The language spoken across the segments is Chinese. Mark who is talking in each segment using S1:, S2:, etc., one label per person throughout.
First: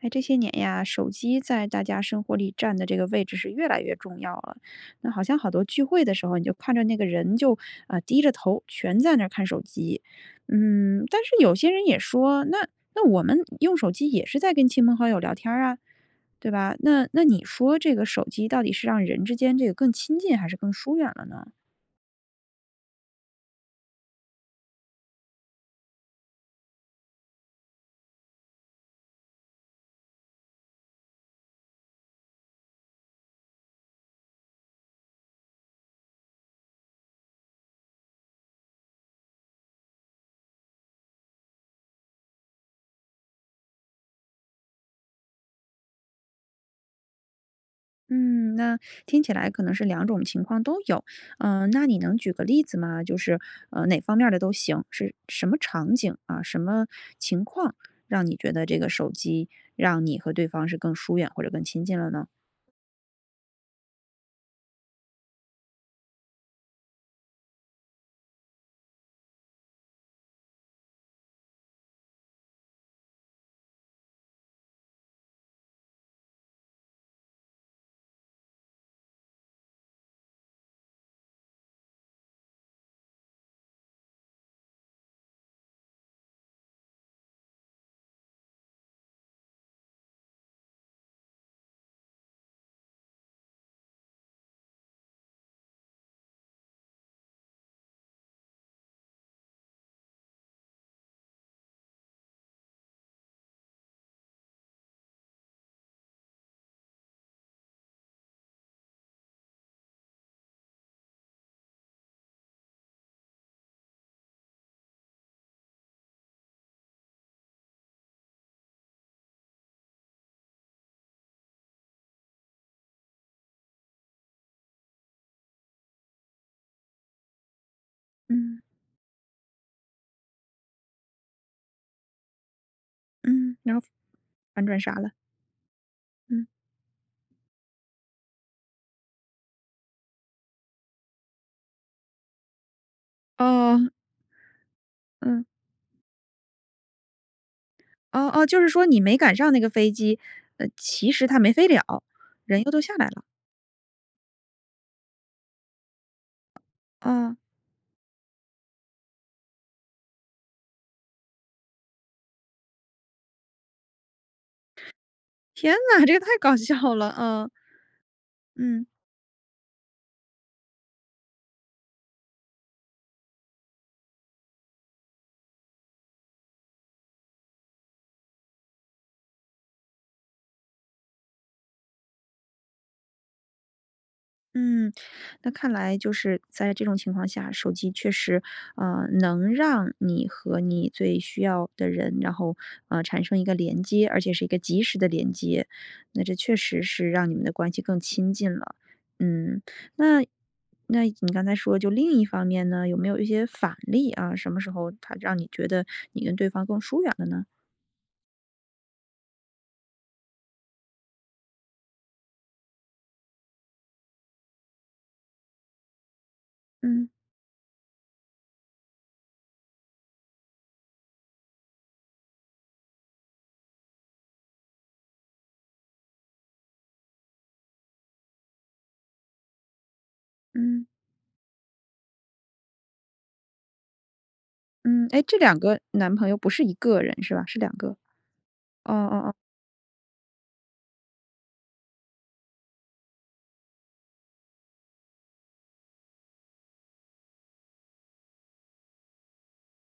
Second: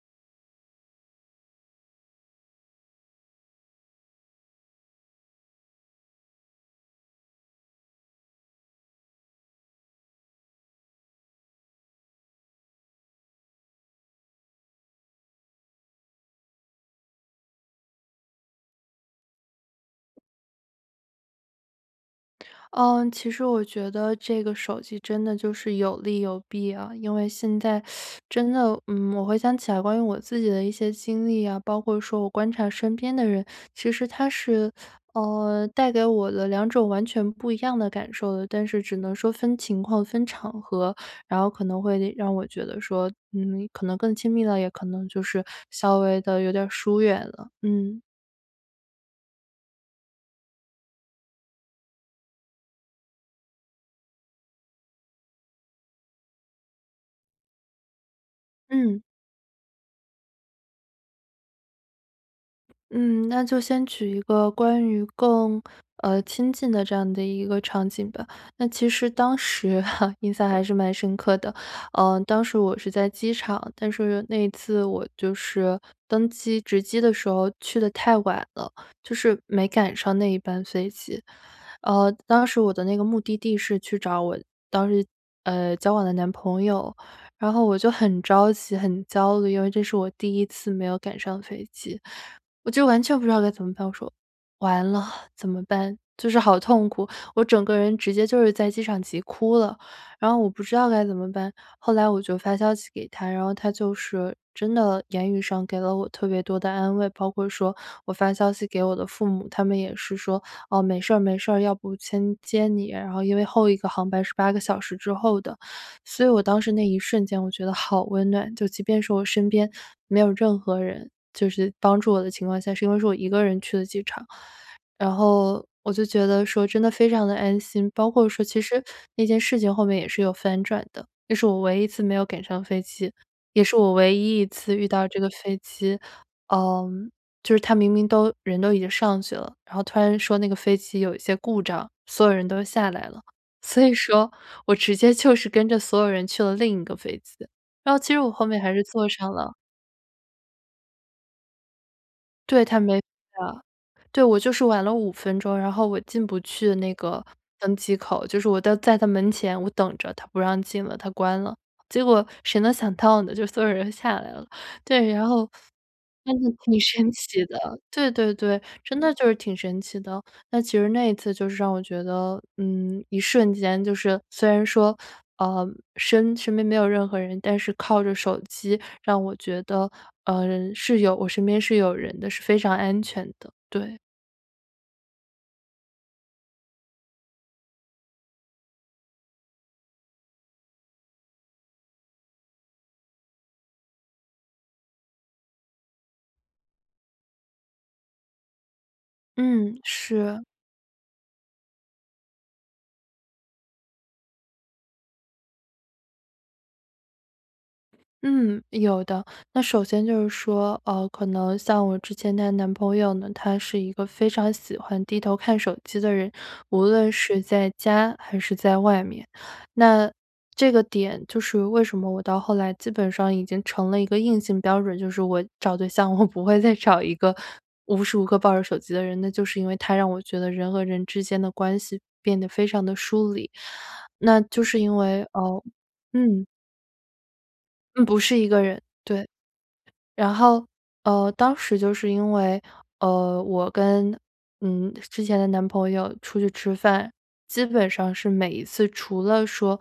S1: 诶，这些年呀，手机在大家生活里占的这个位置是越来越重要了。那好像好多聚会的时候，你就看着那个人就，呃，低着头全在那儿看手机。嗯，但是有些人也说：“那那我们用手机也是在跟亲朋好友聊天儿啊。”对吧？那那你说这个手机到底是让人之间这个更亲近还是更疏远了呢？
S2: 呃，其实我觉得这个手机真的就是有利有弊啊。因为现在 真的，嗯，我回想起来关于我自己的一些经历啊，包括说我观察身边的人，其实它是，呃，带给我的2种完全不一样的感受的。但是只能说分情况、分场合，然后可能会让我觉得说，嗯，可能更亲密了，也可能就是稍微地有点疏远了，嗯。
S1: 嗯，那听起来可能是2种情况都有，呃，那你能举个例子吗？就是，呃，哪方面儿的都行，是什么场景，啊，什么情况让你觉得这个
S2: 嗯。
S1: 手机，让你和对方是更疏远或者更亲近了呢？
S2: 嗯，那就先举一个关于更，呃，亲近的这样的一个场景吧。那其实当时 印象还是蛮深刻的。呃，当时我是在机场，但是那一次我就是登机值机的时候去得太晚了，就是没赶上那一班飞机。呃，当时我的那个目的地是去找我当时，呃，交往的男朋友。然后我就很着急、很焦虑，因为这是我第1次没有赶上飞机。我就完全不知道该怎么办，我说：”完了，怎么办？“就是好痛苦，我整个人直接就是在机场急哭了。然后我不知道该怎么办，后来我就发消息给他，然后他就是真的言语上给了我特别多的安慰，包括说我发消息给我的父母，他们也是说：”哦，没事儿没事儿，要不先接你。”然后因为后一个航班是8个小时之后的，所以我当时那一瞬间我觉得好温暖，就即便是我身边没有任何人就是帮助我的情况下，是因为是我1个人去的机场，然后我就觉得说真的非常地安心。包括说其
S1: 嗯。
S2: 实那件事情后面也是有反转的，那是我唯一一次没有赶上飞机，
S1: 嗯，
S2: 也
S1: 然
S2: 是
S1: 后
S2: 我唯一一
S1: 反
S2: 次
S1: 转
S2: 遇
S1: 啥
S2: 到
S1: 了。
S2: 这个飞机，
S1: 嗯。
S2: 呃，就是它明明都人都已经上去了，然后突然说那个飞机有一些故障，所有人都下来了。所
S1: 哦。
S2: 以说我直接就
S1: 嗯。
S2: 是跟着所有人去了另一个飞机，然后其实
S1: 哦
S2: 我
S1: 哦，
S2: 后
S1: 就
S2: 面
S1: 是
S2: 还是
S1: 说你
S2: 坐
S1: 没
S2: 上
S1: 赶上
S2: 了。
S1: 那个飞机，呃，其实它没飞了，人
S2: 对，
S1: 又都
S2: 它
S1: 下
S2: 没是
S1: 来了。
S2: 的。对，我就是晚了5分钟，然后我进不去那个
S1: 嗯。
S2: 登机口，就是我都在它门前，我等着，它不让进了，它关了。结果谁能想到呢，就所有人都下来了。对，然后
S1: 天哪，这个
S2: 真
S1: 太
S2: 的
S1: 搞
S2: 挺
S1: 笑
S2: 神
S1: 了，
S2: 奇
S1: 嗯。
S2: 的，对对对，
S1: 嗯。
S2: 真的就是挺神奇的。那其实那一次就是让我觉得，嗯，一瞬间，就是虽然说，呃，身身边没有任何人，但是靠着手机让我觉得，呃，是有我身边是有人的，是非常安全的，对。
S1: 嗯，那看来就是，在这种情况下，手机确实，呃，能让你和你最需要的人，然后，呃，产生一个连接，而且是一个即时的连接。那这确实是让你们的关系更亲近了。嗯，
S2: 嗯，
S1: 那
S2: 是。
S1: 那你刚才说就另一方面呢，有没有一些反例啊，什么时候它让你觉得你跟对方更疏远了呢？
S2: 嗯，有的。那首先就是说，呃，可能像我之前的男朋友呢，他是一个非常喜欢低头看手机的人，无
S1: 嗯。
S2: 论是在家还是在外面。那这个点就是为什么我到后来基本上已经成了一个硬性标准，就是我找对象我不会再找一个无时无刻抱着手机的人。那就是因为他让我觉得人和
S1: 嗯。
S2: 人之间的关系变得非常地疏离，那就是因
S1: 嗯。
S2: 为，
S1: 诶，这2
S2: 呃
S1: 个，男朋友，
S2: 嗯。
S1: 不是1个人是吧？是2个。
S2: 嗯，不是一个人，
S1: 哦哦
S2: 对。
S1: 哦。
S2: 然后呃，当时就是因为，呃，我跟，嗯，之前的男朋友出去吃饭，基本上是每一次，除了说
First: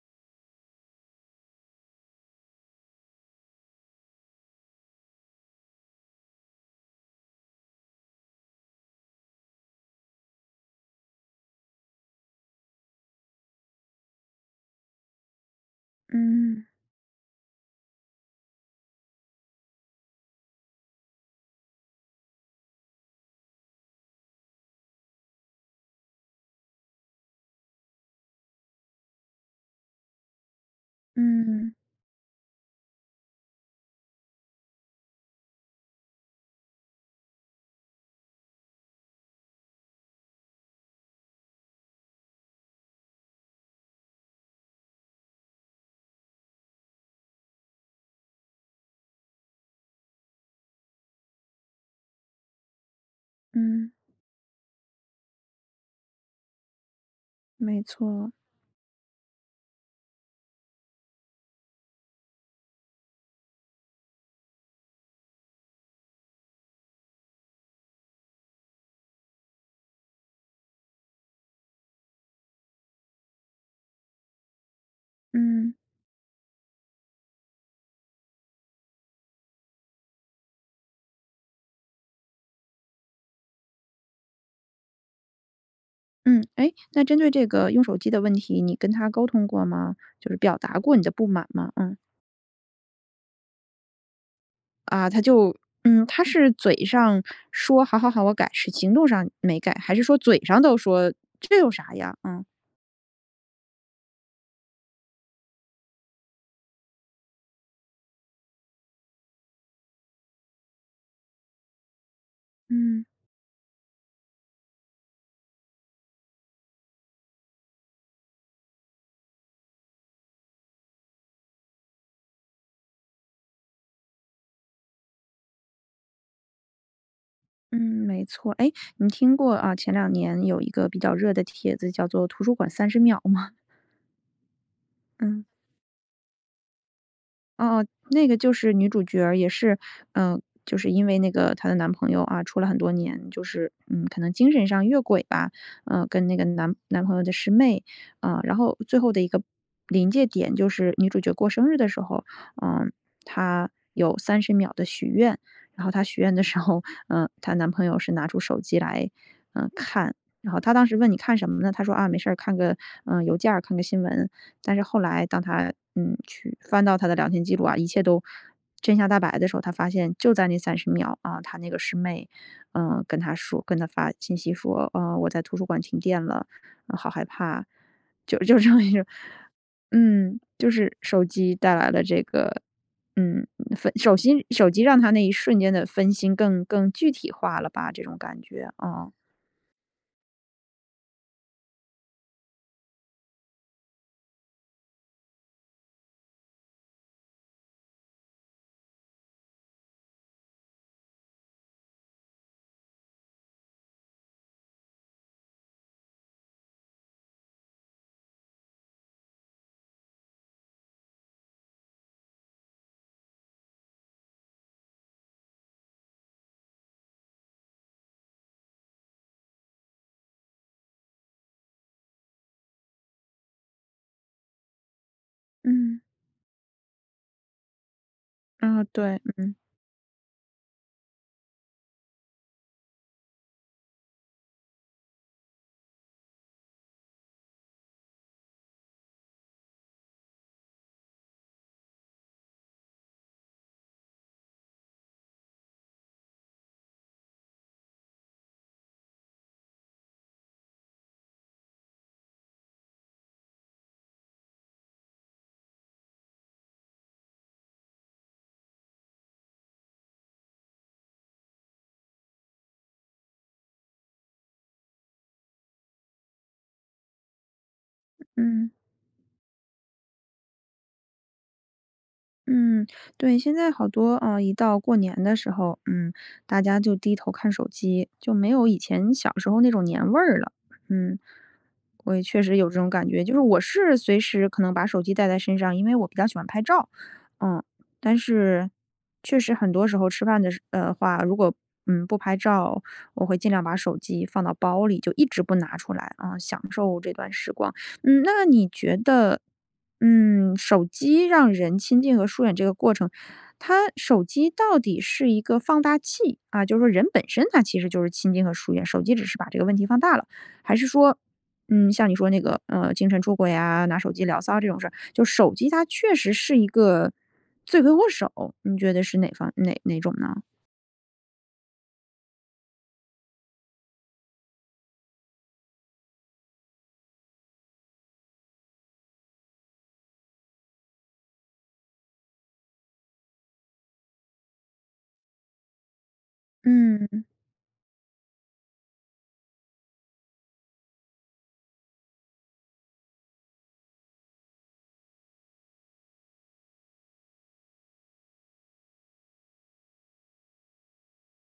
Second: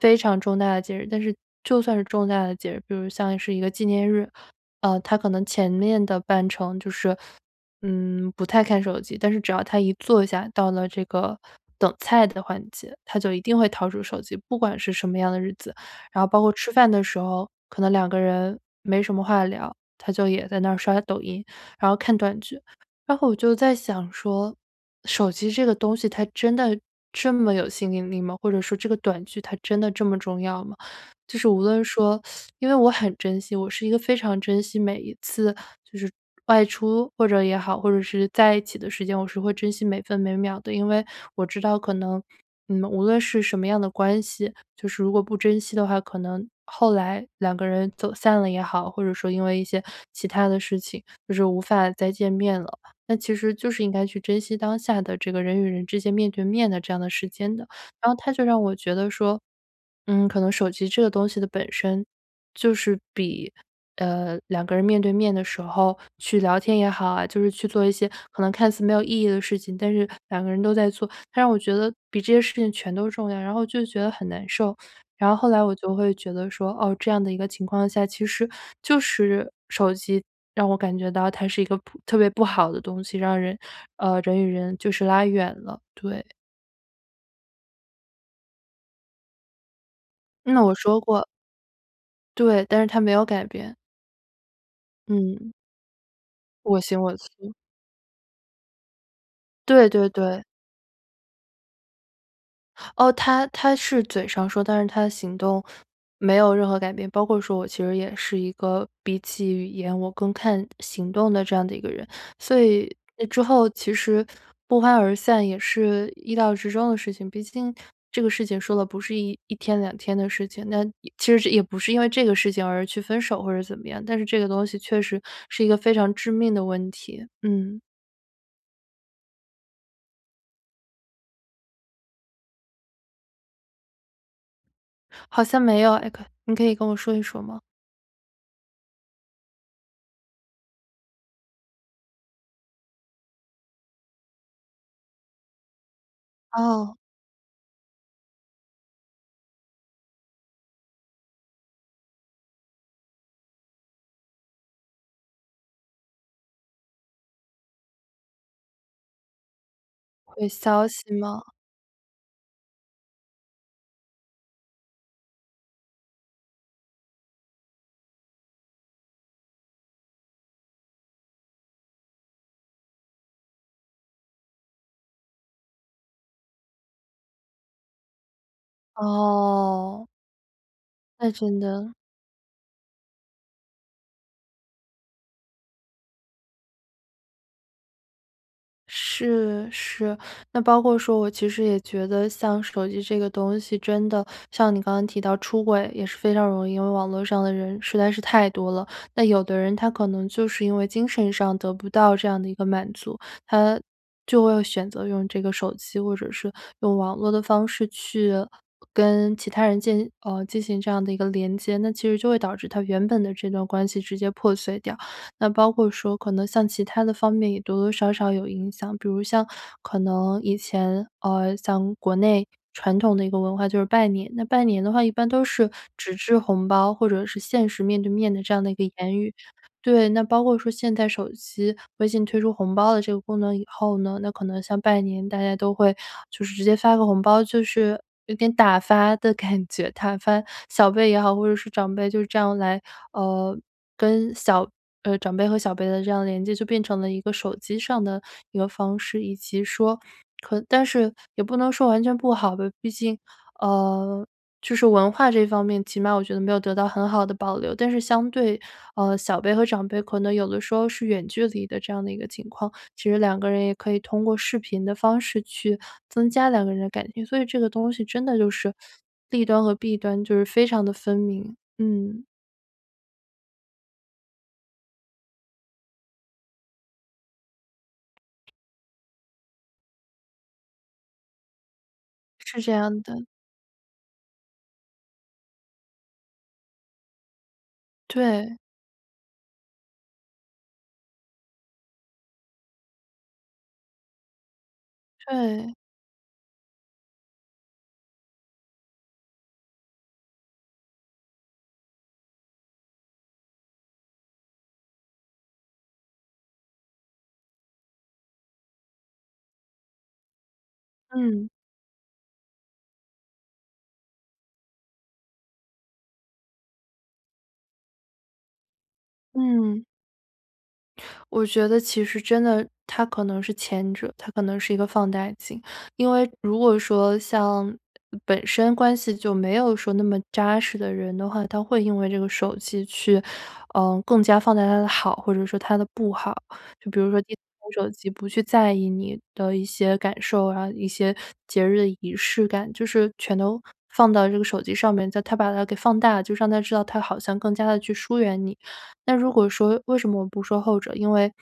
S2: 非常重大的节日但是就算是重大的节日，比如像是一个纪念日，呃，他可能前面的半程就是，嗯，不太看手机。但是只要他一坐下到了这个等菜的环节，他就一定会掏出手机，不管是什么样的日子。然后包括
S1: 嗯。
S2: 吃饭的时候，可能两个人，没什么话聊，他就也在那刷抖音，然后看短剧。然后我就在想说：“手机这个东西它真的，这么有吸引力吗？或者说这个短剧它真的这么重要吗？”就
S1: 嗯
S2: 是无
S1: 嗯。
S2: 论说 因为我很珍惜，我是一个非常珍惜每一次，就是外出或者也好，或者是在一起的时间，我是会珍惜每分每秒的。因为，我知道可能嗯，无论是什么样的关系，就是如果不珍惜的话，可能后来两个人走散了也好，或者说因为一些其他的事情，就是无法再见面了。那其实就是
S1: 嗯。
S2: 应该去珍惜当下的这个人与人之间面对面的这样的时间的。
S1: 没
S2: 然后
S1: 错。
S2: 他就让我觉得说，嗯，可能手机这个东西的本身，就是比呃，两个人面对面的时候去聊天也好啊，就是去做一些可能看似没有意义的事情，但是两个人都在做，他让我觉得比这些事情全都重要，然后我就觉得很难受。然后后来
S1: 嗯。
S2: 我就会觉得说，哦，这样的一个情况下，其实就是手机让我感觉到它是一个不特别不好的东西，让人呃，人与人就是拉远了，对。
S1: 嗯。哎，那针对这个用手机的问题，你跟他沟通过吗？就是表
S2: 那我
S1: 达过
S2: 说
S1: 你的
S2: 过
S1: 不满吗？嗯。
S2: 对，但是他没有改变。
S1: 啊，他
S2: 嗯。
S1: 就嗯，他是嘴
S2: 我行我
S1: 上
S2: 素。
S1: 说“好好好，我改。”是行动上没改，
S2: 对
S1: 还是
S2: 对
S1: 说嘴
S2: 对。
S1: 上都说“这有啥呀？”嗯。
S2: 哦，他他是嘴上说，但是他的行动没有任何改变。包括说我其实也是一个比起语言我更看行动的这样的一个人，所以
S1: 嗯。
S2: 之后其实不欢而散也是意料之中的事情。毕竟这个事情说的不是一一天2天的事情，那也其实也不是因为这个事情而去分手或者怎么样，但是这个东西确实是一个非常致命的问题。
S1: 嗯，
S2: 嗯。
S1: 没错。哎，你听过啊，前2年有一个比较热的帖子叫做图书馆30秒吗？
S2: 好
S1: 嗯。
S2: 像没有哎，可你可以跟我说一说吗？
S1: 啊，那个就是女主角，也是，呃就是因为那个她的男朋友，啊，出了很多年就是，嗯，可能精神上越轨吧，呃，跟那个男
S2: 哦。
S1: 男朋友的师妹啊。然后最后的一个临界点就是女主角过生日的时候，呃，她有30秒的许愿。然后她许愿的时候，呃，她男朋友是拿出手机来，呃，看。
S2: 回
S1: 然后她当
S2: 消
S1: 时问：
S2: 息
S1: “你看
S2: 吗？
S1: 什么呢？”他说：“啊，没事儿，看个，呃，邮件儿、看个新闻。”但是后来当她，嗯，去翻到他的聊天记录啊，一切都真相大白的时候，她发现就在那30秒啊，他那个师妹，呃，跟他说跟他发信息说，“呃，我在图书馆，停电了，呃，好害怕。”就就这么，
S2: 哦。
S1: 嗯，就是手
S2: 唉，
S1: 机
S2: 真
S1: 带来
S2: 的。
S1: 了这个，嗯，手心手机让他那一瞬间的分心更更具体化了吧，这种感觉啊。
S2: 是是。那包括说我其实也觉得像手机这个东西真的像你刚刚提到出轨也是非常容易，因为网络上的人实在是太多了。那有的人他可能就是因为精神上得不到这样的一个满足，他就会选择用这个手机，或者是用网络的方式去跟其他人建呃，进行这样的一个连接。那其实就会导致他原本的这段关系直接破碎掉，那包括说可能像其他的方面也多多少少有影响，比如像可能以前，呃，像国内传统的一个文化就是拜年。那拜年的话，一般都是
S1: 嗯。
S2: 纸质红包，或者是现实面对面的这样的一个
S1: 啊，
S2: 言
S1: 对，
S2: 语。
S1: 嗯。
S2: 对，那包括说现代手机微信推出红包的这个功能以后呢，那可能像拜年，大家都会就是直接发个红包，就是有点打发的感觉。打发小辈也好，或者是长辈，就是这样来，呃，跟小呃，长辈和小辈的这样连接就变成了一个手机上的一个方式，以及说可但是也不能说完全不好吧，毕竟，呃，就是文化这方面起码我觉得没有得到很好的保留。但是相对，呃，小辈和长辈可能有的时候是远距离的这样的一个情况，其实2个人也可以通过视频的方式去增加2个人的感情。所以这个东西真的就
S1: 嗯。
S2: 是利端和弊端，就是非常地分明。嗯。
S1: 嗯，对，现在好多啊，一到过年的时候，嗯，大家就低头看手机，就没有以前小时候那种年味儿了，嗯。我也确实
S2: 是
S1: 有
S2: 这
S1: 这种
S2: 样
S1: 感觉。
S2: 的。
S1: 就是我是随时可能把手机带在身上，因为我比较喜欢拍照，嗯。但
S2: 对。
S1: 是确实很多时候吃饭的时呃，话，如果，嗯，不拍照，我会尽量把手机放到包里，就一直不
S2: 对。
S1: 拿出来，啊，享受这段时光。嗯，那你觉得，嗯，手机让人亲近和疏远这个过程，它手机到底是一个放大器，啊，就说人本身他其实就是亲近和疏远，手机只是把这个问题放大了。还是说，
S2: 嗯。
S1: 嗯，像你说那个，呃，精神出轨啊，拿手机聊骚这种事儿，就是手机它确实是一个罪魁祸首。你觉得是哪方哪
S2: 嗯。
S1: 哪种呢？
S2: 我觉得其实真的它可能是前者，它可能是一个放大镜。因为如果说像，呃，本身关系就没有说那么扎实的人的话，他会因为这个手机去，呃，更加放大他的好，或者说他的不好。就比如说
S1: 嗯。
S2: 低头玩手机不去在意你的一些感受啊、一些节日的仪式感，就是全都放到这个手机上面，在它把它给放大了，就让他知道他好像更加地去疏远你。那如果说为什么我不说后者，因为，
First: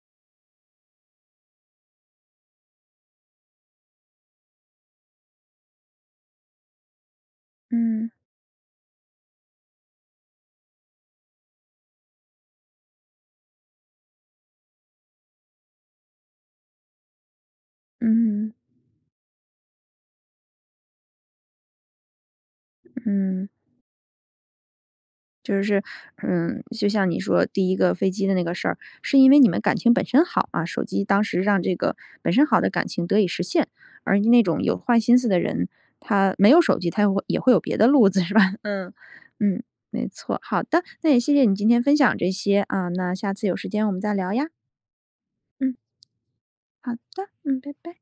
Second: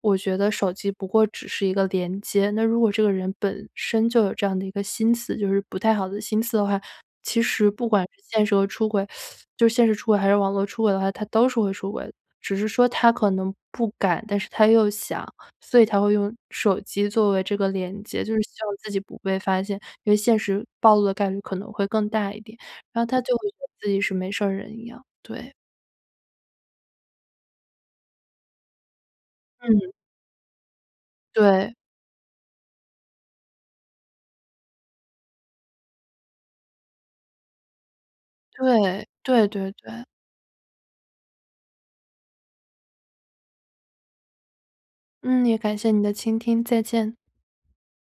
S2: 我觉得手机不过只是一个连接，那如果这个人本身就有这样的一个心思就是不太好的心思的话，其实不管
S1: 嗯。
S2: 是现实和出轨 就是现实出轨还是网络出轨的话，他都是会出轨的。只是说他可能不敢，但是他又想。所以他会用手机作为这个连接，就是
S1: 嗯。
S2: 希望自己不被发现。因为现实暴露的概率可能会更大一点，然后他就
S1: 嗯。
S2: 会觉得自己是没事儿人一样，对。
S1: 就是嗯，就像你说第一个飞机的那个事儿，是因为你们感
S2: 嗯。
S1: 情本身好啊，手机当时让
S2: 对。
S1: 这个本身好的感情得以实现。而那种有坏心思的人，他没有手机他也也会有别的路子是吧？嗯，
S2: 对，对
S1: 嗯，
S2: 对对。
S1: 没错。好的，那也谢谢你今天分享这些，啊，那下次有时间我们再聊呀。
S2: 嗯，也
S1: 嗯。
S2: 感谢你的倾听，再
S1: 好
S2: 见。
S1: 的，嗯，拜拜。